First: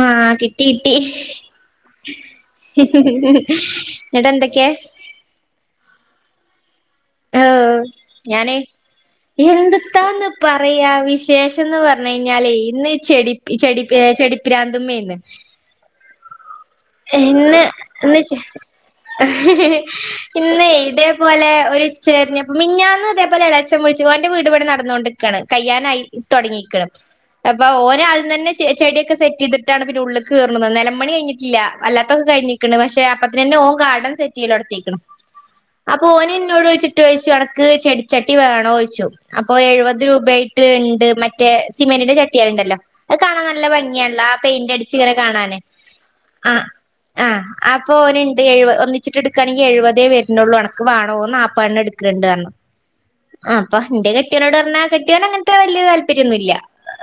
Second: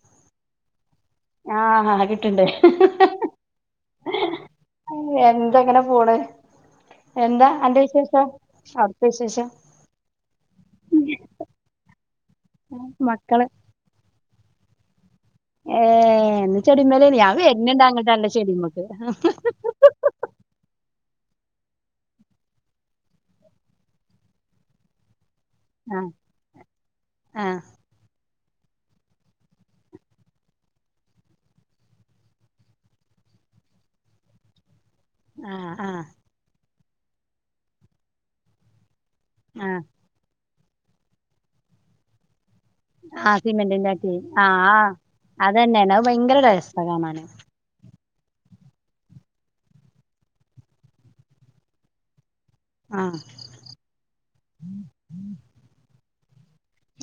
ആ കിട്ടി ട്ടി ആഹ് കിട്ട്ണ്ട് ങ്ങട്ട് യെന്തെക്കെ എന്താ ഇങ്ങനെ പോണ് ഓ എന്താ അന്റെ വിശേഷം ഞാന് അവിടുത്തെ വിശേഷം എന്തിത്താന്ന് പറയാ വിശേഷംന്ന് പർ ഞ്ഞ് കയ്ഞ്ഞാലേ ഇന്ന് ചെടിപ്പ് ചെടിപ്പ ഏ ചെടിപ്പ് ബ്രാന്ത്മേന്ന് ഏ ഏന്ന് ഇന്ന് ഇന്ന് ചെ ഇന്നേ ഇതേ ഇതേ പോലെ ഒരു [unintelligible] മിഞ്ഞാന്ന് ഇതേ പോലെ എളച്ചൻ വിള്ച്ച് ഓന്റെ വീട് പണി നടന്നോണ്ട് കയ്യാനായി ആഹ് തൊട്ങ്ങീക്കിണ് ആഹ് അപ്പോ ഓ നാദ്യം തന്നെ ചെടിയൊക്ക സെറ്റയ്തിട്ടാണ് പിന്നെ ഉള്ള്ക്ക് കേർണേന്ന് നെലം പണി കയ് ഞ്ഞിട്ടില്ല അല്ലാതൊക്കെ കയ്ഞ്ഞ് ക്ണ് പക്ഷേ അപ്പത്തിനെന്നെ ഓൻ കടം സെറ്റയ്യലൊട്ങ്ങീക്ക്ണ് ആഹ് ആഹ് അപ്പോ ഓനിന്നോട് ചോയ്ച്ച് ചോയ്ച്ചു അനക്ക് ചെടി ചട്ടി വേണോയ്ച്ചു അപ്പോ ആഹ് എഴുവത് രൂപായി ത് ഇണ്ട് മറ്റേ സിമന്റിന്റെ ച ട്ടിയാളുണ്ടല്ലോ അത് ആഹ് കാണാൻ നല്ല സിമെന്റിന്റാട്ടി ഭംഗിയാണല്ലോ ആ പൈന്റടിച്ച്ങ്ങനെ കാണാന് ഒരു രസാ കാണാന് ഓൻണ്ട് എഴുപ ഒന്നിച്ചിട്ടിട്കാണെങ്കി എഴുവതെ വെർനൊള്ളു അൻക്ക് വാണോന്ന് നാൽപ്പേണട്ക്ക്ണ്ടർഞ്ഞു ആഹ് ആ പ്പ ഇന്റെ കെട്ട്യോനോടർഞ്ഞാ കെട്ട്യോന് അങ്ങൻത്തെ വല്ല്യ താൽ [unintelligible] യൊന്നുല്ല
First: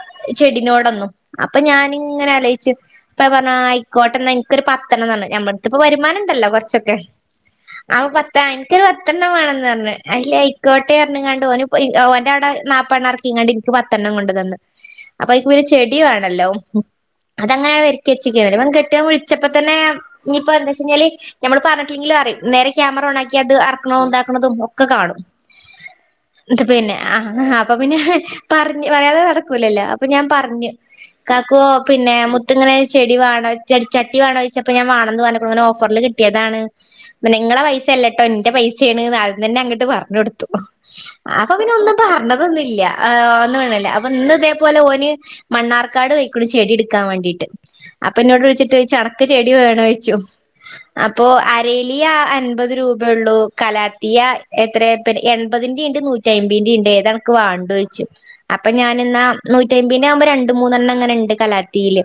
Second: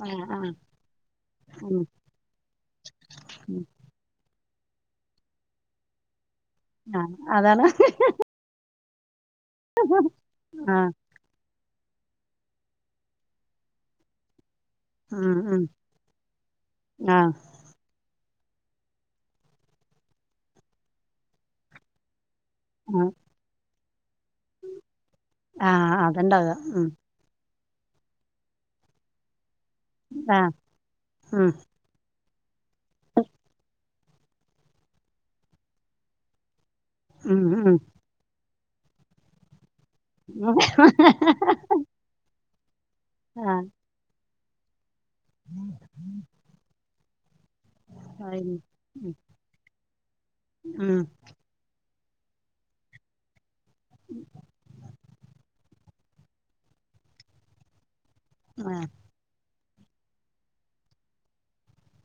ആഹ് ആഹ് ചെടിനോടെന്നും അപ്പ ഉം ഞാനിങ്ങനെ ആലോയ്ച്ച് അപ്പ പർഞ്ഞ് ഉം ആ കോട്ടെന്നാ ഇൻക്കൊരു പത്തെണ്ണംന്ന് പർഞ്ഞ് നമ്മളെട്തിപ്പോ വരുമാന ല്ല കൊർച്ചൊക്കെ ആഹ് അതാണ് അവ പത്താ- [inaudible] പ്പം ന്നെ വേണം ന്ന് അർഞ്ഞ് അയില് ആഹ് ആയിക്കോട്ടെ ന്ന് അർഞ്ഞ് കാണ്ട് ഓന് പ്പം ഇ ഓന്റെ ആടെ നാപ്പെണ്ണംർക്കി ങ്ങാണ്ട് ഇൻക്ക് പത്തെ എണ്ണം കൊണ്ട് തന്ന് അപ്പൊ ഉം അയ്ക്ക് ഉം [unintelligible] ചെടി വേണല്ലോ ആഹ് അതങ്ങനെയ വ [unintelligible] [unintelligible] വിളിച്ചപ്പോ തന്നെ ഇനിപ്പോ എന്താച്ചെഴിഞ്ഞാല് നമ്മൾ പറ [unintelligible] അറിയും നേരെ ക്യാമറ ഉം ഓണാക്കി അത് അ [unintelligible] ണതും ഒക്കെ കാണും ആഹ് അത്ണ്ടാക ന്നട്ട് ഉം പിന്നെ ആ അപ്പം പിന്നെ പറഞ്ഞ അയാൾ [unintelligible] ക്കൂലല്ലോ അപ്പൊ ഞാൻ ആഹ് പറഞ്ഞു ഉം കാക്കുവോ പിന്നെ മു ട്ട് ഇങ്ങനെ ചെടി വാണ ച്ചട്ടി വേണോയിച്ചപ്പം ഞാവാണംന്ന് പറഞ്ഞപ്പം ഇങ്ങനെ ഓഫറിൽ കട്ടിയതാണ് ഉം നിങ്ങളെ പൈസ അല്ലട്ടോ എന്റെ പൈസ ചെയണ്ന്ന് ആദ്യം തന്നെ അങ്ങ ട്ട് പറഞ്ഞൊട്ത്തു. ഉം അപ്പം പിന്നെ ഒന്നും പർ തൊന്നില്ല ആ ആഹ് ഒന്ന് വേണല്ലേ അപ്പൊ ഇന്ന് ഇത പോലേ ഓന് മണ്ണാർക്കാട് പോയ്ക്ക്ണ് ചെടി ഇ ട്ക്കാൻ വേണ്ടിയിട്ട് ട്ട് അപ്പൊ എന്നോട് അയിന് [unintelligible] ഉം അനക്ക് ചെടി വേണോയ്ച്ചു ഉം അപ്പോ അരീ [unintelligible] അൻപത് രൂപേ ഉള്ളൂ കലാത്തിയ എത്ര പെ എൺപതിന്റെ നൂറ്റഅയ്മ്പീന്റെ ഇണ്ട് ഏതാ അൻക്ക് വാണ്ടോയ്ച്ചു അപ്പൊ ആ ഞൻ ഇന്നാ നൂറ്റി അയ്‌മ്പന്റെ ആകുമ്പോ രണ്ട് മൂന്നെണ്ണംങ്ങന ഉണ്ട് കലാത്തിയില്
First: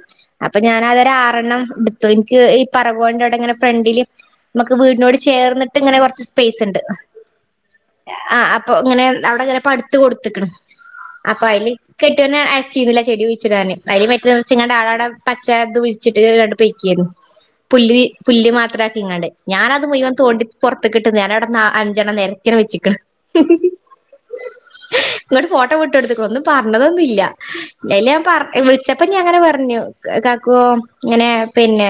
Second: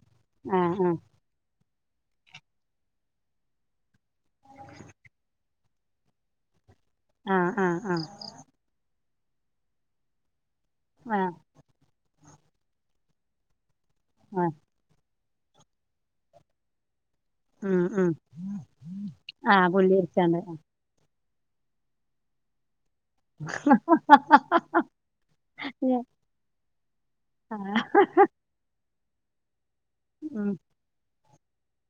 അപ്പൊ ആ ഞാനതൊരാ ആ എടുത്തു എനിക്ക് ഈ പറവോൾണ്ടടെങ്ങനെ ഫ്രണ്ടില് നമുക്ക് വീടിനോട് ചേർന്നിട്ട് ഇങ്ങനെ കുറച്ച്‌ സ്പെ സ്ണ്ട് ആ ആ ആ ആ അപ്പൊ ഇങ്ങനെ അവിടെങ്ങനെ പട്ത്തു കൊട്ത്ത്ക്ക്ണ് ആ അപ്പ അയിൽ കെ ക്കന്നെ അച്ചിരൂല ചെടി കുയിച്ചിടാന് അരി മേത് ആ വെച്ങ്ങാട് ആടം അച്ഛാതൂൻ ആൻഡ് പയിക്കാര്ന്നു ഉം പുല്ല് ഉം പുല്ല് മാത്രം ആക്കിങ്ങാണ്ടേ ആ ഞാൻ അത് മുയിവൻ പുള്ളിരിച്ചാണ്ട് തോണ്ടി പൊറത്ത്ക്ക് അഞ്ചണം നേരത്തിയാൻഡ് വെച്ച്ക് ന് ഹ് ഹ് നിട്ട് ഫോട്ടോ വിട്ട് വിട്ട് കൊടുത്തു കുണു ഒന്നും പറഞ്ഞെന്നും ഇല്ല ആ ഇപ്പഞ്ഞി അങ്ങന പറഞ്ഞൂ കെ ഉം കാക്കോ എങ്ങനെ പിന്നെ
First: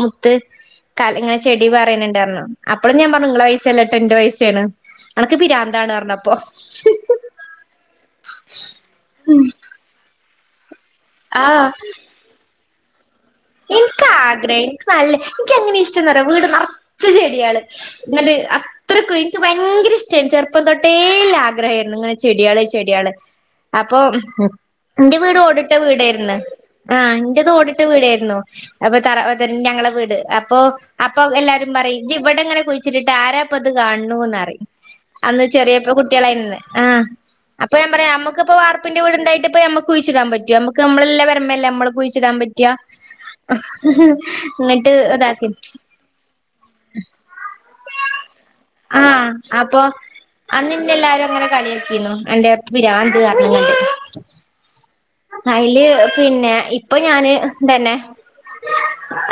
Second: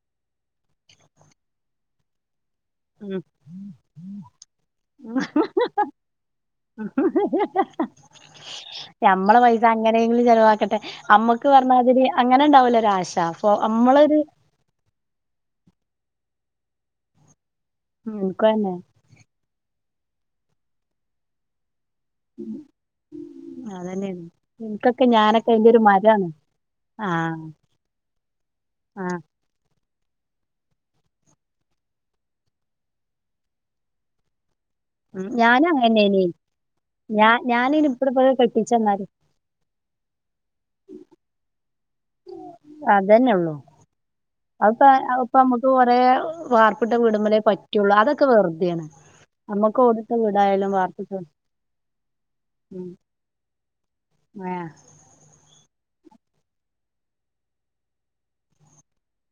മുത്ത് കാൽങ്ങനെ ചെടി പറേന്ണ്ടാന്ന് പറഞ്ഞൂ അനക്ക് പിരാന്താണ് പറഞ്ഞപ്പോ ഞമ്മളെ പൈസ അങ്ങനേലും ചെലവാ കട്ടെ അമ്മക്ക് പറഞ്ഞാതിരി അങ്ങനെ ണ്ടാവൂലെ മാഷാ ൻക്ക് ആഗ്രഹ ന്ക്ക് നല്ല ന്ക്ക് ഇഷ് ന്ക്ക് ന്താറിയോ വീട് നറച്ച് ചെടികൾ ഉം എന്നിട്ട് ഇൻക്കും അതന്നെ അത്രക്കു ന്ക്ക് ഭയങ്കര ഇഷ് ച്ച് ചെറുപ്പം തൊട്ടേല്ല ആഗ്രഹർന്നു ന്ന് ചെടിയാൾ ചെടിയാൾ അപ്പൊ അതന്നെയാണ് ഇൻക്കൊക്കെ ന്റെ വീട് ഞാനൊക്കെ അയിന്റെ ഓട്ട്ടെ ഒരു മരാണ് വീട്ർന് ആ ന്റേത് ഓട് ട്ടെ വീട് ർന് ആ [unintelligible] അപ്പോ അപ്പോ എല്ലാരും പറയും ഇജ്ജ് ഇവിടങ്ങനെ കുഴിച്ചിട്ട്ട്ട് ആരാപ്പോ ഇങ്ങനെ കാൺന് പറയും അന്ന് ഞാനും ചെറിയപ്പോ അങ്ങനെന്നേനി കുട്ടിയാൽ ആയിനന്ന് ഞാ അപ്പോ ഞാനിനി ഞാൻ ഇപ്പള് പറയും ഇപ്പള് ഞമ്മക് പ്പോ വാർപ്ന്റെ കെട്ടിച്ചന്നാല് വീട് ണ്ടായിട്ടപ്പത് ഞ്ഞ കുഴിചിടാൻ പറ്റോ ഞമ്മക് ഞമ്മൾ പേരെമ്മേ ല്ലെ ഞമ്മൾ കുഴിച്ചിടാൻ പറ്റ കു അതന്നെള്ളു അത എന്നിട്ട് അതപ്പം ഇതാക്കി നമ്മക് കുറേ വാർപ്പ് ട്ടെ വീട്മ്മലെ പറ്റളു അതൊക്കെ വെറുതെണ് ആഹ് അപ്പൊ നമ്മക് ഓട് ട്ടെ വീടായാലും അന്നിന്നെ വാർപ്പ് എല്ലാരും അങ്ങനെ കളിയാക്കിന്നു എന്റെ മം പിരാന്ത് ഏ അയിൽ പിന്നെ ഇപ്പോ ഞാൻ തന്നെ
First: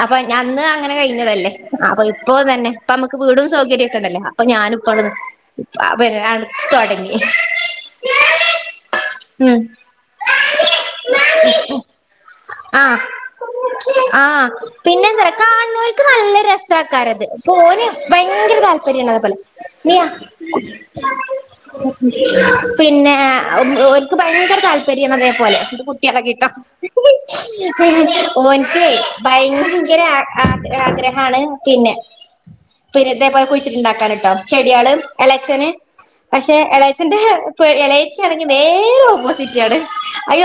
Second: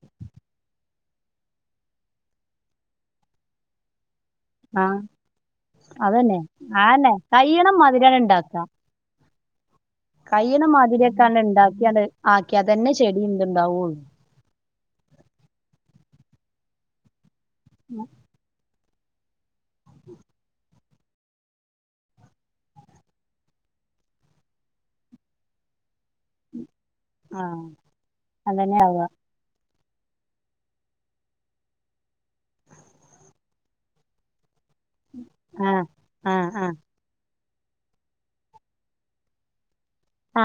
അപ്പോ അന്ന് അങ്ങനെ കഴിഞ്ഞതല്ലേ ഇപ്പോ തന്നെ അമ്മക്ക് വീടും സൗകര്യോക്കെ ണ്ടല്ലോ ഇപ്പോ ഞാനും ആഹ് അതന്നെ ണ്ട് ആന്നെ തൊടങ്ങി കയ്യണ മാതിരിയാണ് മം കയ്യിനാ മാതിരിയൊക്കെ ആണ്ട് ണ്ടാക്കിയാണ്ട് ആക്കിയതന്നെ ആഹ് ശരി ണ്ടാവൊള്ളൂ ത്‌ നല്ല രസക്കാരം ഇത് ഓൻ പ്പോഴെങ്കിലും കാ [unintelligible] മിയ പിന്നെ ഓല്ക്ക് ഭയങ്കര താൽപ താല്പര്യമാണ് അതേപോലെ ആഹ് അതന്നെ ഓന്ക്കേ ആവ ഭയങ്കരം ഭയങ്കരം ആഗ്രഹണ് ഇതുപോലെ കുഴിച്ചിട്ടുണ്ടാക്കാൻ ചെടിആള് ഇളച്ചന് ആഹ് ആഹ് പക്ഷേ ആഹ് ഇളച്ചന്റെ എളച്ചി നേരം ഓപ്പോസിറ്റ് ളച്ചിയാള്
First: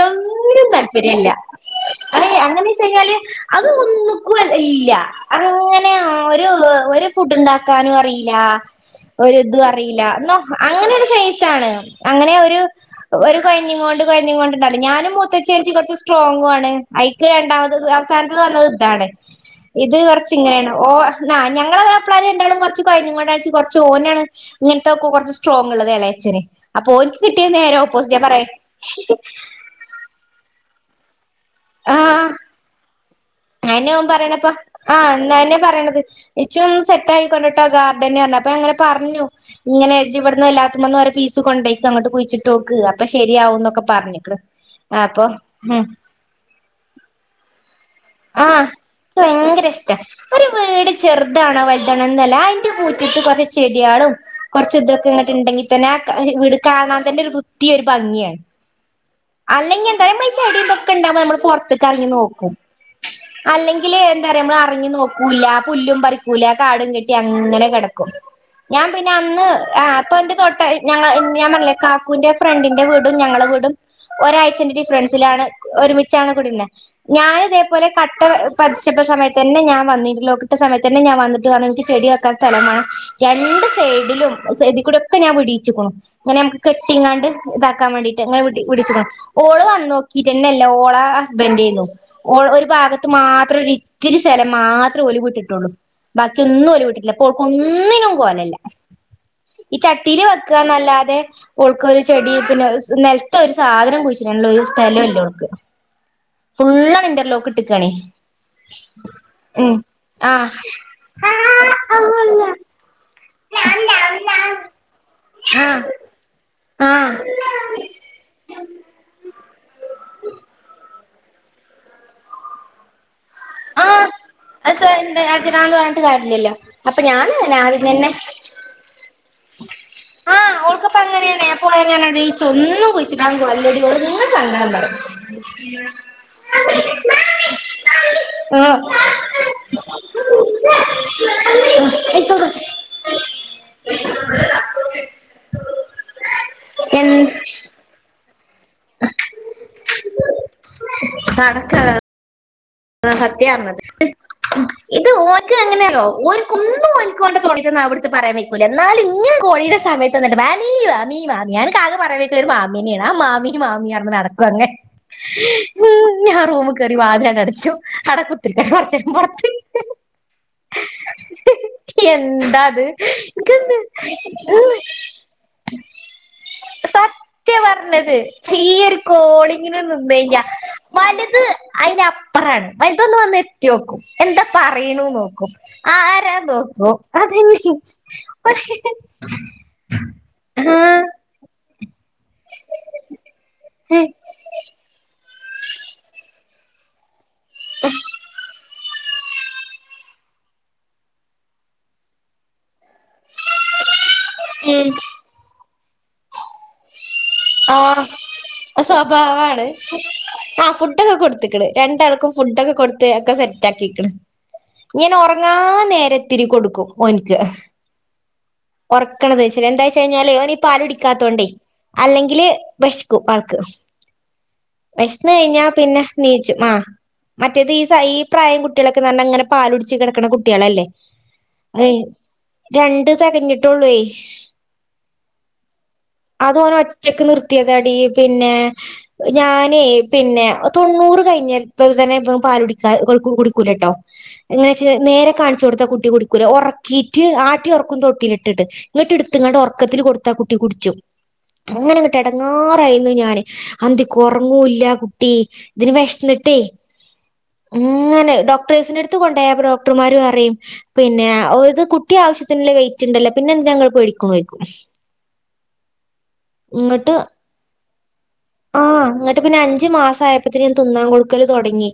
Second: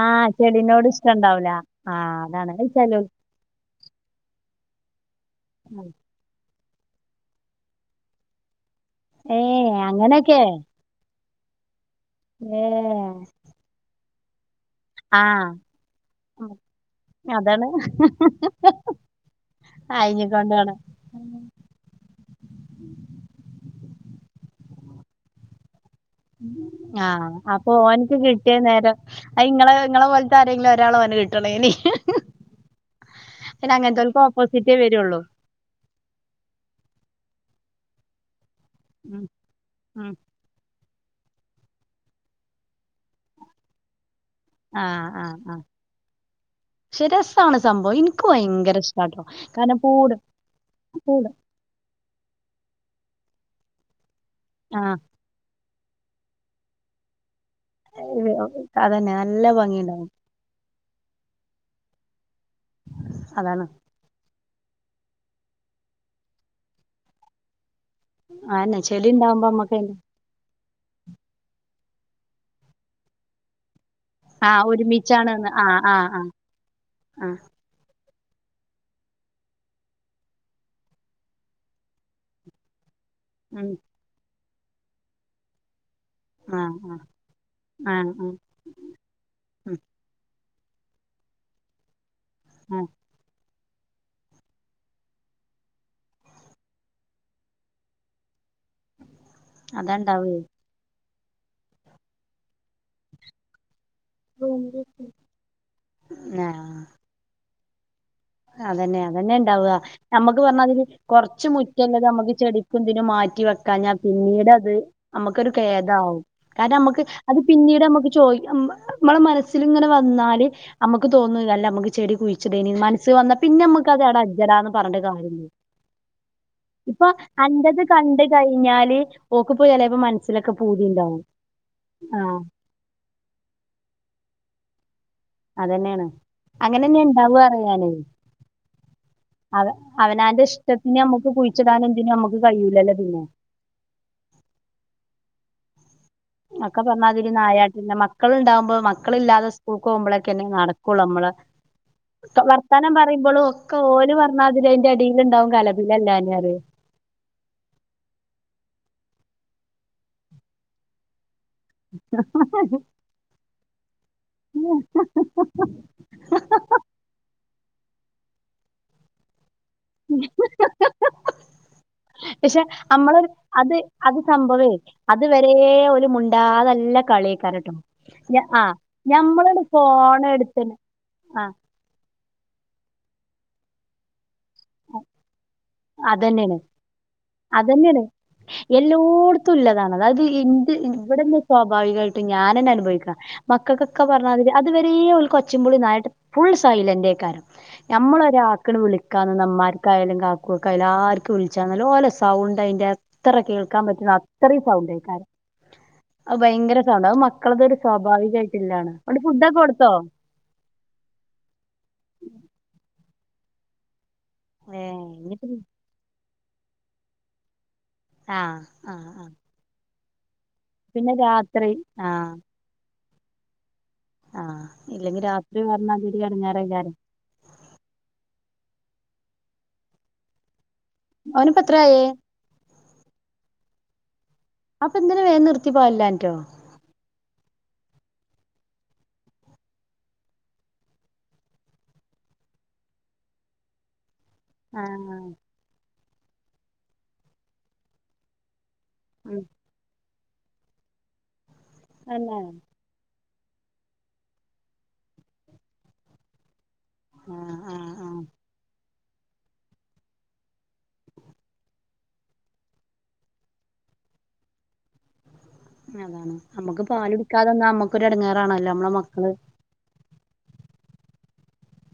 ആഹ് ചെടിനോട് ഇഷ്ടം താല്പര്യം ഇല്ല ഇണ്ടാവൂല ആഹ് അതാണ് അത് അങ്ങനെച്ച് കഴിഞ്ഞാൽ ചെലോൽക്ക് ഒന്നുകും ഇല്ല ഉം അങ്ങനെ ഒരു ഫുഡ് ഉണ്ടാക്കാനും അറില്ല ഒരുതും ഏഹ് അറിയില്ല ന്നാ അങ്ങനെയൊക്കെ അങ്ങനെ [unintelligible] ഇഷ്ടാണ് അങ്ങനെ ഒരു ഏഹ് ഒരു പയ്ൻഡിങ് കൊ ണ്ട് കയ് ഞാകൊണ്ട് [unintelligible] ഞാനും ആഹ് മൂത്തച്ചിയകുറച്ച് സ്ട്രോങ്ങ് ആണ് അയക്ക് അതാണ് രണ്ടാമത്തെ അവസാനത്തെ വന്നത് ഇതാണ് ഇത് കുറച്ച് ഇങ്ങനെയാണ് അയിഞ്ഞിക്കൊണ്ടാണ് ഞങ്ങളെ മാപ്പിളമാരും രണ്ടാളും കുറച്ച് കുറഞ്ഞു കൊയ്ഞാണ്ടാണ് കുറച്ച് ഓനാണ് ഇങ്ങനത്തെ ഒക്കെ കുറച്ച് സ്ട്രോങ്ങ് ഉള്ളത് ഇളയച്ഛനെ അപ്പൊ ഓന്ക്ക് കിട്ടിയത് നേരെ ഓപ്പോസിറ്റ് ഞാൻ പറയാ അയ് ഇങ്ങള് ഇ ങ്ങളെ പോലെ ആരെങ്കിലും ആ ഒരാളെ ഓന്ക്ക് കിട്ടി [unintelligible] കിട്ടണ്ടീനി [unintelligible] അതെന്നെ ഓൻ പറീണത് ഇപ്പം ആ അന്നെ പറയുന്നത് ഇച്ചും ഒന്ന് സെറ്റ് ആക്കിക്കൊണ്ട [unintelligible] ഞാൻ അങ്ങനെ ഉം പറഞ്ഞു ഇങ്ങനെ ഉം ഇജ്ജ് ഇവിടുന്ന് എല്ലാ ഇതിമ്മന്നൊര് പീസ് കൊണ്ടോയ്റ്റ് കുയിച്ട്ടോക്ക് അപ്പ ശെരിയാവും ന്നൊക്കെ പറഞ്ഞു ആ ആ ആ ക്ഷേ രസാണ് സംഭവം ഇൻ ആ എനിക്ക് ഭയങ്കര ഇഷ്ടാ ഒരു വീട് പൂട് ചെറുതാണോ വലുതാണോ എന്നല്ല അയിന്റെ മു ൻക്ക് കൊറച്ച് ചെഡ്യാളും കൊറച്ചു ആഹ് തൊക്കെ ണ്ടെങ്കിൽ ആ വീട് കാണാൻ തന്നെ ഒരു വൃത്തിയാ അതെന്നെ അല്ലെങ്കിൽ എന്താ നമ്മൾ ഈ ചെടിയൊക്കെ ഇത് ഉണ്ടാകുമ്പോൾ നമ്മൾ പൊറത്ത് ത്ത്ക്കെറങ്ങി നോക്കും [unintelligible] അതാണ് അല്ലെങ്കിലേ എന്താ ഞമ്മളെറങ്ങി നോക്കൂല പുല്ലും പറിക്കൂല കാടും കെട്ടി അങ്ങനെ കെടക്കും ക്കും അതന്നെ ഞാൻ ചെടി പിന്നന്ന് ഇണ്ടാവുമ്പോ അമ്മക്ക് ആ അയിന്റെ പിന്നെന്റെ തൊട്ട് ഞങ്ങള് ഞാം പറഞ്ഞിലെ കാക്കൂന്റെ ഫ്രണ്ടിന്റെ വീടും ഞങ്ങളെ വീടും ആഹ് ഒരായ്ച്ചന്റെ ഡിഫ്റെൻസിലാണ് ഒരുമിച്ചാണ്ന്ന് ആഹ് ആഹ് ആഹ് ഒര്മിച്ചാണ് കുടിര്ന്നേ ആഹ് ഞാന് തേപോലെ കട്ട പതിച്ചപ്പ സമയത്തന്നെ ഞാൻ വന്നീനു ഇന്റർ ലോക്ക്ട്ട സമയത്തെന്നെ ഞാം വന്ന്ട്ട് പറഞ്ഞു ഇൻക്ക് ചെടി വെക്കാം സ്ഥലം വാണം രണ്ട് ഉം സെയ്ഡിലും സെയ്ഡ്കുടൊക്കെ ഞാൻ വിടീ ച്ച്കുണു ങ്ങനമ്മക്ക് ആഹ് കെട്ടീങ്ങാണ്ട് താക്കാ ആഹ് ആഹ് വേണ്ടീട്ട് ആഹ് ങ്ങനെ വ്ട് [unintelligible] ഓള് ഉം വന്നോക്കീറ്റ് ല്ല ല്ല ഓളെ ഹസ്ബന്റെയ്ന്നു ഓൾ ആഹ് ഒര്ഭാഗത്ത് മാത്രോരി ത്തിരി സ്ഥലം മാത്രം ഓല് വിട്ട്ട്ടോള്ളൂ ബാക്കി ഒന്നും ഓല് വിട്ടിട്ട്ല്ല പ്പോ ഓൾക്കൊന്നിനും കോലല്ല ഈ ചട്ടീല് അതാണ്ടാവേ. വെക്കാന്നല്ലാതെ ഓൾക്കൊരു ചെടി പിന്നെ നെൽത് തൊര് സാധനം കുഴിച്ച്ടാന്ള്ളോരു സ്ഥലല്ലോള്ക്ക് ഫുള്ളണ് ഇന്റർ ലോക്ക് ട്ട് കാണേ അതെന്നെ അതെന്നെണ്ടാവ ഞമ്മക്ക് ആഹ് പറഞ്ഞാമാതിരി കൊറച്ച് മുറ്റല്ലത് ഞമ്മക്ക് ചെടിക്കും തിനുംമാ റ്റിവെക്കാഞ്ഞാ പിന്നീടത് ഞമ്മക്കൊരു ആഹ് കേതാവും കാരണമ്മക്ക് ആഹ് അത് പിന്നീടമ്മക്ക് ചോയി അ അമ്മളെ മനസില്ങ്ങനെ വന്നാല് അമ്മെ ക്ക് തോന്നും അല്ല അമ്മക്ക് ചെടി കുയ്ച്ച്ടേനീ മന സ്സ് വന്ന പിന്നെ നമ്മക്ക് അത് ആഹ് അവിടെ അജ്ജടാന്ന് പറഞ്ഞിട്ട് അടിച്ചേര്ണ്ട് കാര്യല്ല അടിച്ചെരാന്ന് പറഞ്ഞിട്ട് കാര്യല്ലല്ലോ. അപ്പ ഇപ്പൊ ഞാന് അന്റത് ഞാന്ങ്ങനെ കണ്ട് കഴിഞ്ഞാല് ഓക്കിപ്പോ ചെലേപ്പോ ആ മനസ്സിലൊക്കെ പൂതിണ്ടാവും ഓൾക്ക്പ്പങ്ങനേണ് [unintelligible] ആഹ് നീച്ചോവും ഒന്നും കുഴിച്ചിടാൻ കോലല്ലെടി ഓള്ങ്ങ സങ്കടം പറിം അതെന്നേണ് അങ്ങനന്നെ ഇണ്ടാവറ്ഞ്ഞാല് ആഹ് അതെ അവനാന്റെ ഇഷ്ടത്തിന് ഞമ്മക്ക് കുയിച്ച്ടാനും തിനും ഞമ്മക്ക് കഴിയൂല്ലല്ലോ പിന്നെ ഒക്ക പറഞ്ഞാതിരി ന്നായട് ന്റെ മ ക്കള്ണ്ടാ പ്പോ മക്കളില്ലാതെ സ്കൂൾക്ക് പോകുമ്പളൊക്കെന്നെ നടക്കൊള്ളു നമ്മളെ റ്റ വർ ആഹ് സത്യാണ് പറഞ്ഞത് അതിന്റെ ഇത് അടിയിലുണ്ടാവും ഓൽക്ക് എങ്ങനെ അറിയോ കലപിലല്ലാന് ഓൽക്ക് പറയും ഒന്നും ഓലെ തൊള്ളീത്തെ നാവ്ട്താണ്ട് പറയാം വെയ്ക്കൂല ന്നാലും ഇങ്ങനെ കോളെയ്ണ സമയത്ത് വന്ന്ട്ട് മാമി മാമി മാ ഞങ്ങക്കാക്കെ പറയാ വെയ്ക്കാണെ ഒരു മാമീനെയാണ് ആ മാമീ മാമീ പറഞ്ഞ് നടക്കും അങ്ങനെ ഞാൻ റൂമിൽ കേറി വാതിലാട്ടട ശോ അവടെ കുത്തിരിക്കാ [unintelligible] പക്ഷേ എന്താ അത് അമ്മളൊരു അത് എനിക്കെന്ത് അത് സംഭവേ ഉം. അതുവരേ ഓല് മുണ്ടാതെ നല്ല സത്യ കളിയേക്കാരട്ടോ പറഞ്ഞത് ഞാ ആ ഈ ഒരു ഞമ്മളാട് കോളിങ്ങിന് നിന്ന് കഴിഞ്ഞാ ഫോണെടുത്ത്ന്നെ ആ റെഡ് വെല്ത്ത് വന്ന് ഒന്ന് എത്തിയോക്കും എന്താ പറീണുനോക്കും അതന്നേണ് അതന്നേണ് എല്ലോടുത്തും ഉള്ളതാണത് അതായത് എന്ത് ആഹ് ഇവിട്ന്ന്പ്പോ വാഴികേൾ ട്ട് ഞാനന്നെ അനുഭവിക്ക മക്കൾക്കൊക്കെ പറഞ്ഞാതിരി അതുവരേ ഓല്ക്കൊ ച്ചുമ്പളും നായാട്ട് ഫുൾ സൈലന്റേക്കാരം നമ്മള് ഒരാൾക്ക്ടെ വിളി കാരണന്നാ ഇമ്മാര്ക്കായാലും കാ ക്കുകായാലും ആര്ക്ക് വിള്ച്ചാലും ഓലെ സൗണ്ടയിന്റെ എത്ര കേൾക്കാപറ്റുന്ന അ ത്രിം ഉം സൗണ്ടേക്കാരം അത് ഭയങ്കര സൗണ്ടാ അത് മ ആഹ് ആ ഫുഡൊക്കെ സ്വഭാവാണ്. കൊടുത്തോ ആ ഫുഡൊക്കെ കൊടുത്ത്ക്ക്ണ് രണ്ടാൾക്കും ഫുഡൊക്കെ കൊട് ത്ത് ഒക്കെ സെറ്റാക്കീക്ക്ണ് ഏഹ് ഇങ്ങനെ ഇനിയിപ്പം ഒറങ്ങാൻ നേര ത്തിരി കൊടുക്കും ഓന്ക്ക് ആഹ് ആഹ് ആഹ് ഒറ്ക്ക്ണതൊയിച്ച് രണ്ടാഴ്ച്ച് കഴിഞ്ഞാല് ഓന് പിന്നെ പാലുടിക്കാത്തോണ്ടേ രാത്രി ആഹ് അല്ലെങ്കില് വെശ് ക്കു ആൾക്ക് ആഹ് വെശ് ഇല്ലെങ്കി ന്ന് രാത്രി കഴിഞ്ഞാപ്പിന്നെ പറഞ്ഞാതിരി നീച്ചും. ആഹ് എടങ്ങേറേക്കാരം മറ്റേത് സൈ ഈ പ്രായം കു ട്ടികളൊക്കെന്ന്‌ പറഞ്ഞാ ഇങ്ങനെ പാലുടിച്ചു കിടക്കണ കുട്ടിയേളല്ലേ. അവനിപ്പോ എത്രാ യേ? രണ്ട് തികഞ്ഞിട്ടുള്ള്വേ.. അപ്പെന്തിനാ വേഗം നിർത്തിപ്പോകല്ലാഞ്ഞിട്ടോ റ്റക്കു നിർത്തിയതാടി പിന്നേ ഞാനേ പിന്നെ തൊണ്ണൂറ് കഴിഞ്ഞൽപ്പ തന്നെ ഇവൻ പാലുകുടിക്ക കൊഴിക്കു കുടിക്കൂല്ലട്ടോ ഇങ്ങനെ ചെയ് ആഹ് നേരെ കാണിച്ചു കൊടുത്ത കു ട്ടി കുടിക്കൂല ഒറക്കീട്ട് ആട്ടിയൊറക്കും തൊട്ടീലിട്ടിട്ട്. ഉം എന്നിട്ടെടുത്തിങ്ങാട് ഒറക്കത്തില് കൊടു ത്ത കുട്ടി കുടിച്ചും അങ്ങനെങ്ങട്ട് തന്നെ എടങ്ങാറായിരുന്നു ഞാന്. അന്തിക്കൊറങ്ങോ ഇല്ല കുട്ടി ഇതിനു വിശന്നിട്ടേ. ആഹ് ആഹ് ആഹ് അങ്ങനെ ഡോക്ടേഴ്‌സിന്റെ അടു ത്ത് കൊണ്ടുപോയപ്പ ഡോക്ടറുമാര് പറയും പിന്നെ ഓ ഇത് കുട്ടി ആവിശ്യത്തിനുള്ള വെയ്റ്റ്ഇണ്ടല്ലോ പിന്നെന്തിനാ നിങ്ങള് പേടിക്കണേന്നു ചോദിക്കും അതാണ് നമ്മക്ക് പാലുകുടിക്കാതെ വന്ന നമ്മ ആ എന്നിട്ട് പിന്ന അഞ്ചു മാസായപ്പത്തേനും തിന്നാൻ കൊടു ക്കല് തൊടങ്ങി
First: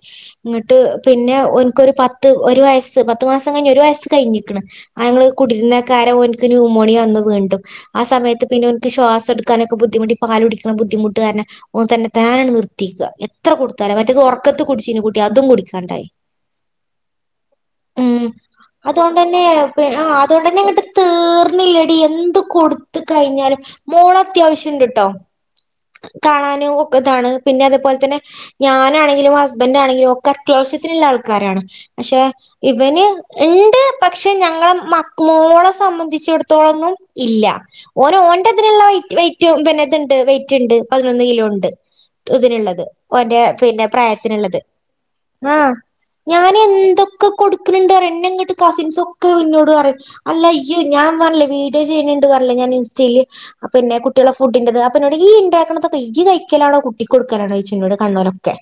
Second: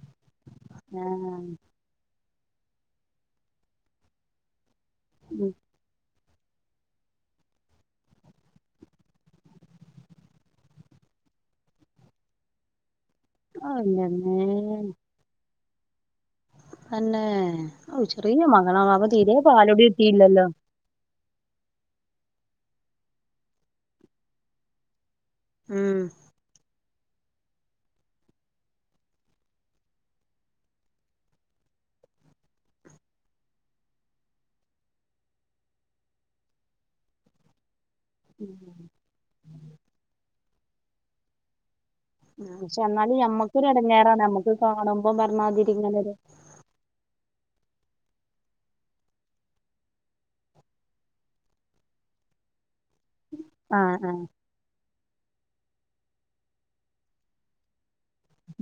എന്നിട്ട് ആഹ് പിന്നാ ഓനിക്കൊരു പ ത്ത് ഒര് വയസ് പത്ത് മാസം കഴിഞ്ഞ് ഒരു വയസ്സ് കഴിഞ്ഞിക്കണ് ആങ്ങള് കുടിരുന്നക്കാരെ നുമോണിയ വന്ന് വീണ്ടും ആ സമയത്ത് പിന്നെനെക്ക് ശ്വാസ എടുക്കാനൊക്കെ ബുദ്ധിമുട്ടി പാല് കുടിക്കണ ബുദ്ധിമു [unintelligible] ര തന്നെ ഓൻ തന്നെതാനങ്ങ് നിർത്തിക്ക എത്ര കൊടുത്താലേ മറ്റത് എന്റമ്മേ ഉറക്കത്ത് കുടിച്ചീന് കുട്ടി അതും കുടി ഒണ്ടായി തന്നെ ഒ ചെറിയ മകളാവാ പ്പ അതുകൊണ്ട് തീരെ തന്നെ പാലുടി എത്തിലല്ലോ മാറ്ന്നില്ലടി എന്ത് കൊടുത്ത് കരിഞ്ഞാലും മോള് അത്യാവശ്യംണ്ട്ട്ടോ ഉം കാണാനും ഇക്കതാണ് പിന്നെ അതുപോലെ തന്നെ ഞാനാണെങ്കിലും ഹസ്ബന്റ് ആണെങ്കിലും ഒക്കെ അത്യാവശ്യത്തിനുള്ള ആൾക്കാരാണ് പക്ഷെ ഇവന് ഇണ്ട് പക്ഷെ ഞങ്ങളെ മക്ക് മോളെ സംബന്ധിച്ചിടത്തോളൊന്നും ഇല്ല ഓന് ഓന്റതിനുള്ള വെയിറ്റും പിന്നെ ഇതിണ്ട് വെ റ്റിണ്ട് പതിനൊന്ന് കിലോ ഉണ്ട് പക്ഷെ ഇതിനുള്ളത് എന്നാലും ഓന്റെ ഞമ്മക്കൊരു പിന്നെ എടങ്ങേറാണ് നമ്മുക്ക് പ്രായത്തിനുള്ളത് കാണുമ്പോ പറഞ്ഞാതിരി ആഹ് ഇങ്ങനൊരു ഞാൻ എന്തൊ ക്കെ കൊടുക്കുന്നുണ്ട് എന്നെങ്ങട്ട് കസിൻസ് ഒക്കെ ഇന്നോട് പറയും അല്ല ഇയ്യ് ഞാൻ പറഞ്ഞില്ലേ വീഡിയോ ചെയ്യണ് ണ്ട് പറഞ്ഞില്ലേ ഞാൻ ഇൻസ്റ്റയില് പിന്നെ ആഹ് ആഹ് കുട്ടികളെ ഫുഡിന്റത് ന്നൊട് ഈ ഇണ്ടാക്കണ ഇയ്യ് കഴിക്കലാണോ കുട്ടി കൊടുക്കലാണോ ചോയ്ച്ച് ഇന്നോട് കണ്ണൂരൊക്കെ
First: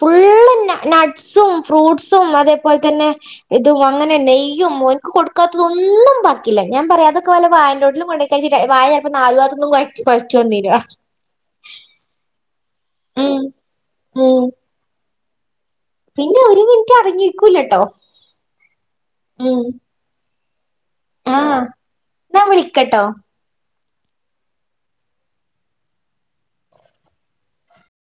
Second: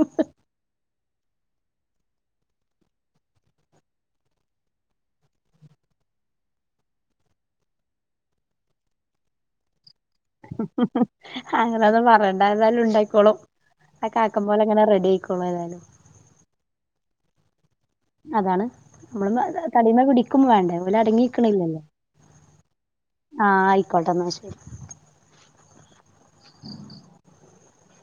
ഫുള്ള് ന നട്സും ഫ്രൂട്ട്സും അതേപോലെ തന്നെ ഇതും അങ്ങനെ നെയ്യും ഓനിക്ക് കൊടുക്കാത്തതൊന്നും ബാക്കില്ല ഞാൻ പറയാതൊക്കെ വല്ല വായന്റെോട്ടിലും കൊണ്ടക്കാ വായ ചിലപ്പോ നാലു [unintelligible] ത്തൊന്നും പരിച്ച് വന്നീനാ അങ്ങനെ ഒന്നും പറയണ്ട അതെല്ലാം ഉണ്ടായിക്കോളും ഉം അക്കെ ഉം ആക്കംപോലെ അങ്ങനെ റെഡി ആയിക്കോ പ്രളയതായിന്നു പിന്നെ ഒരു മിനിറ്റ് അടങ്ങിരിക്കൂലട്ടോ അതാണ് നമ്മള് തടിമെ പിടി ക്കും വേണ്ടേ ല് ആഹ് അടങ്ങിക്ക്ണില്ലല്ലോ ന്നാ വിളിക്കട്ടോ ആ ആയി യിക്കോട്ടന്ന ശെരി [inaudible]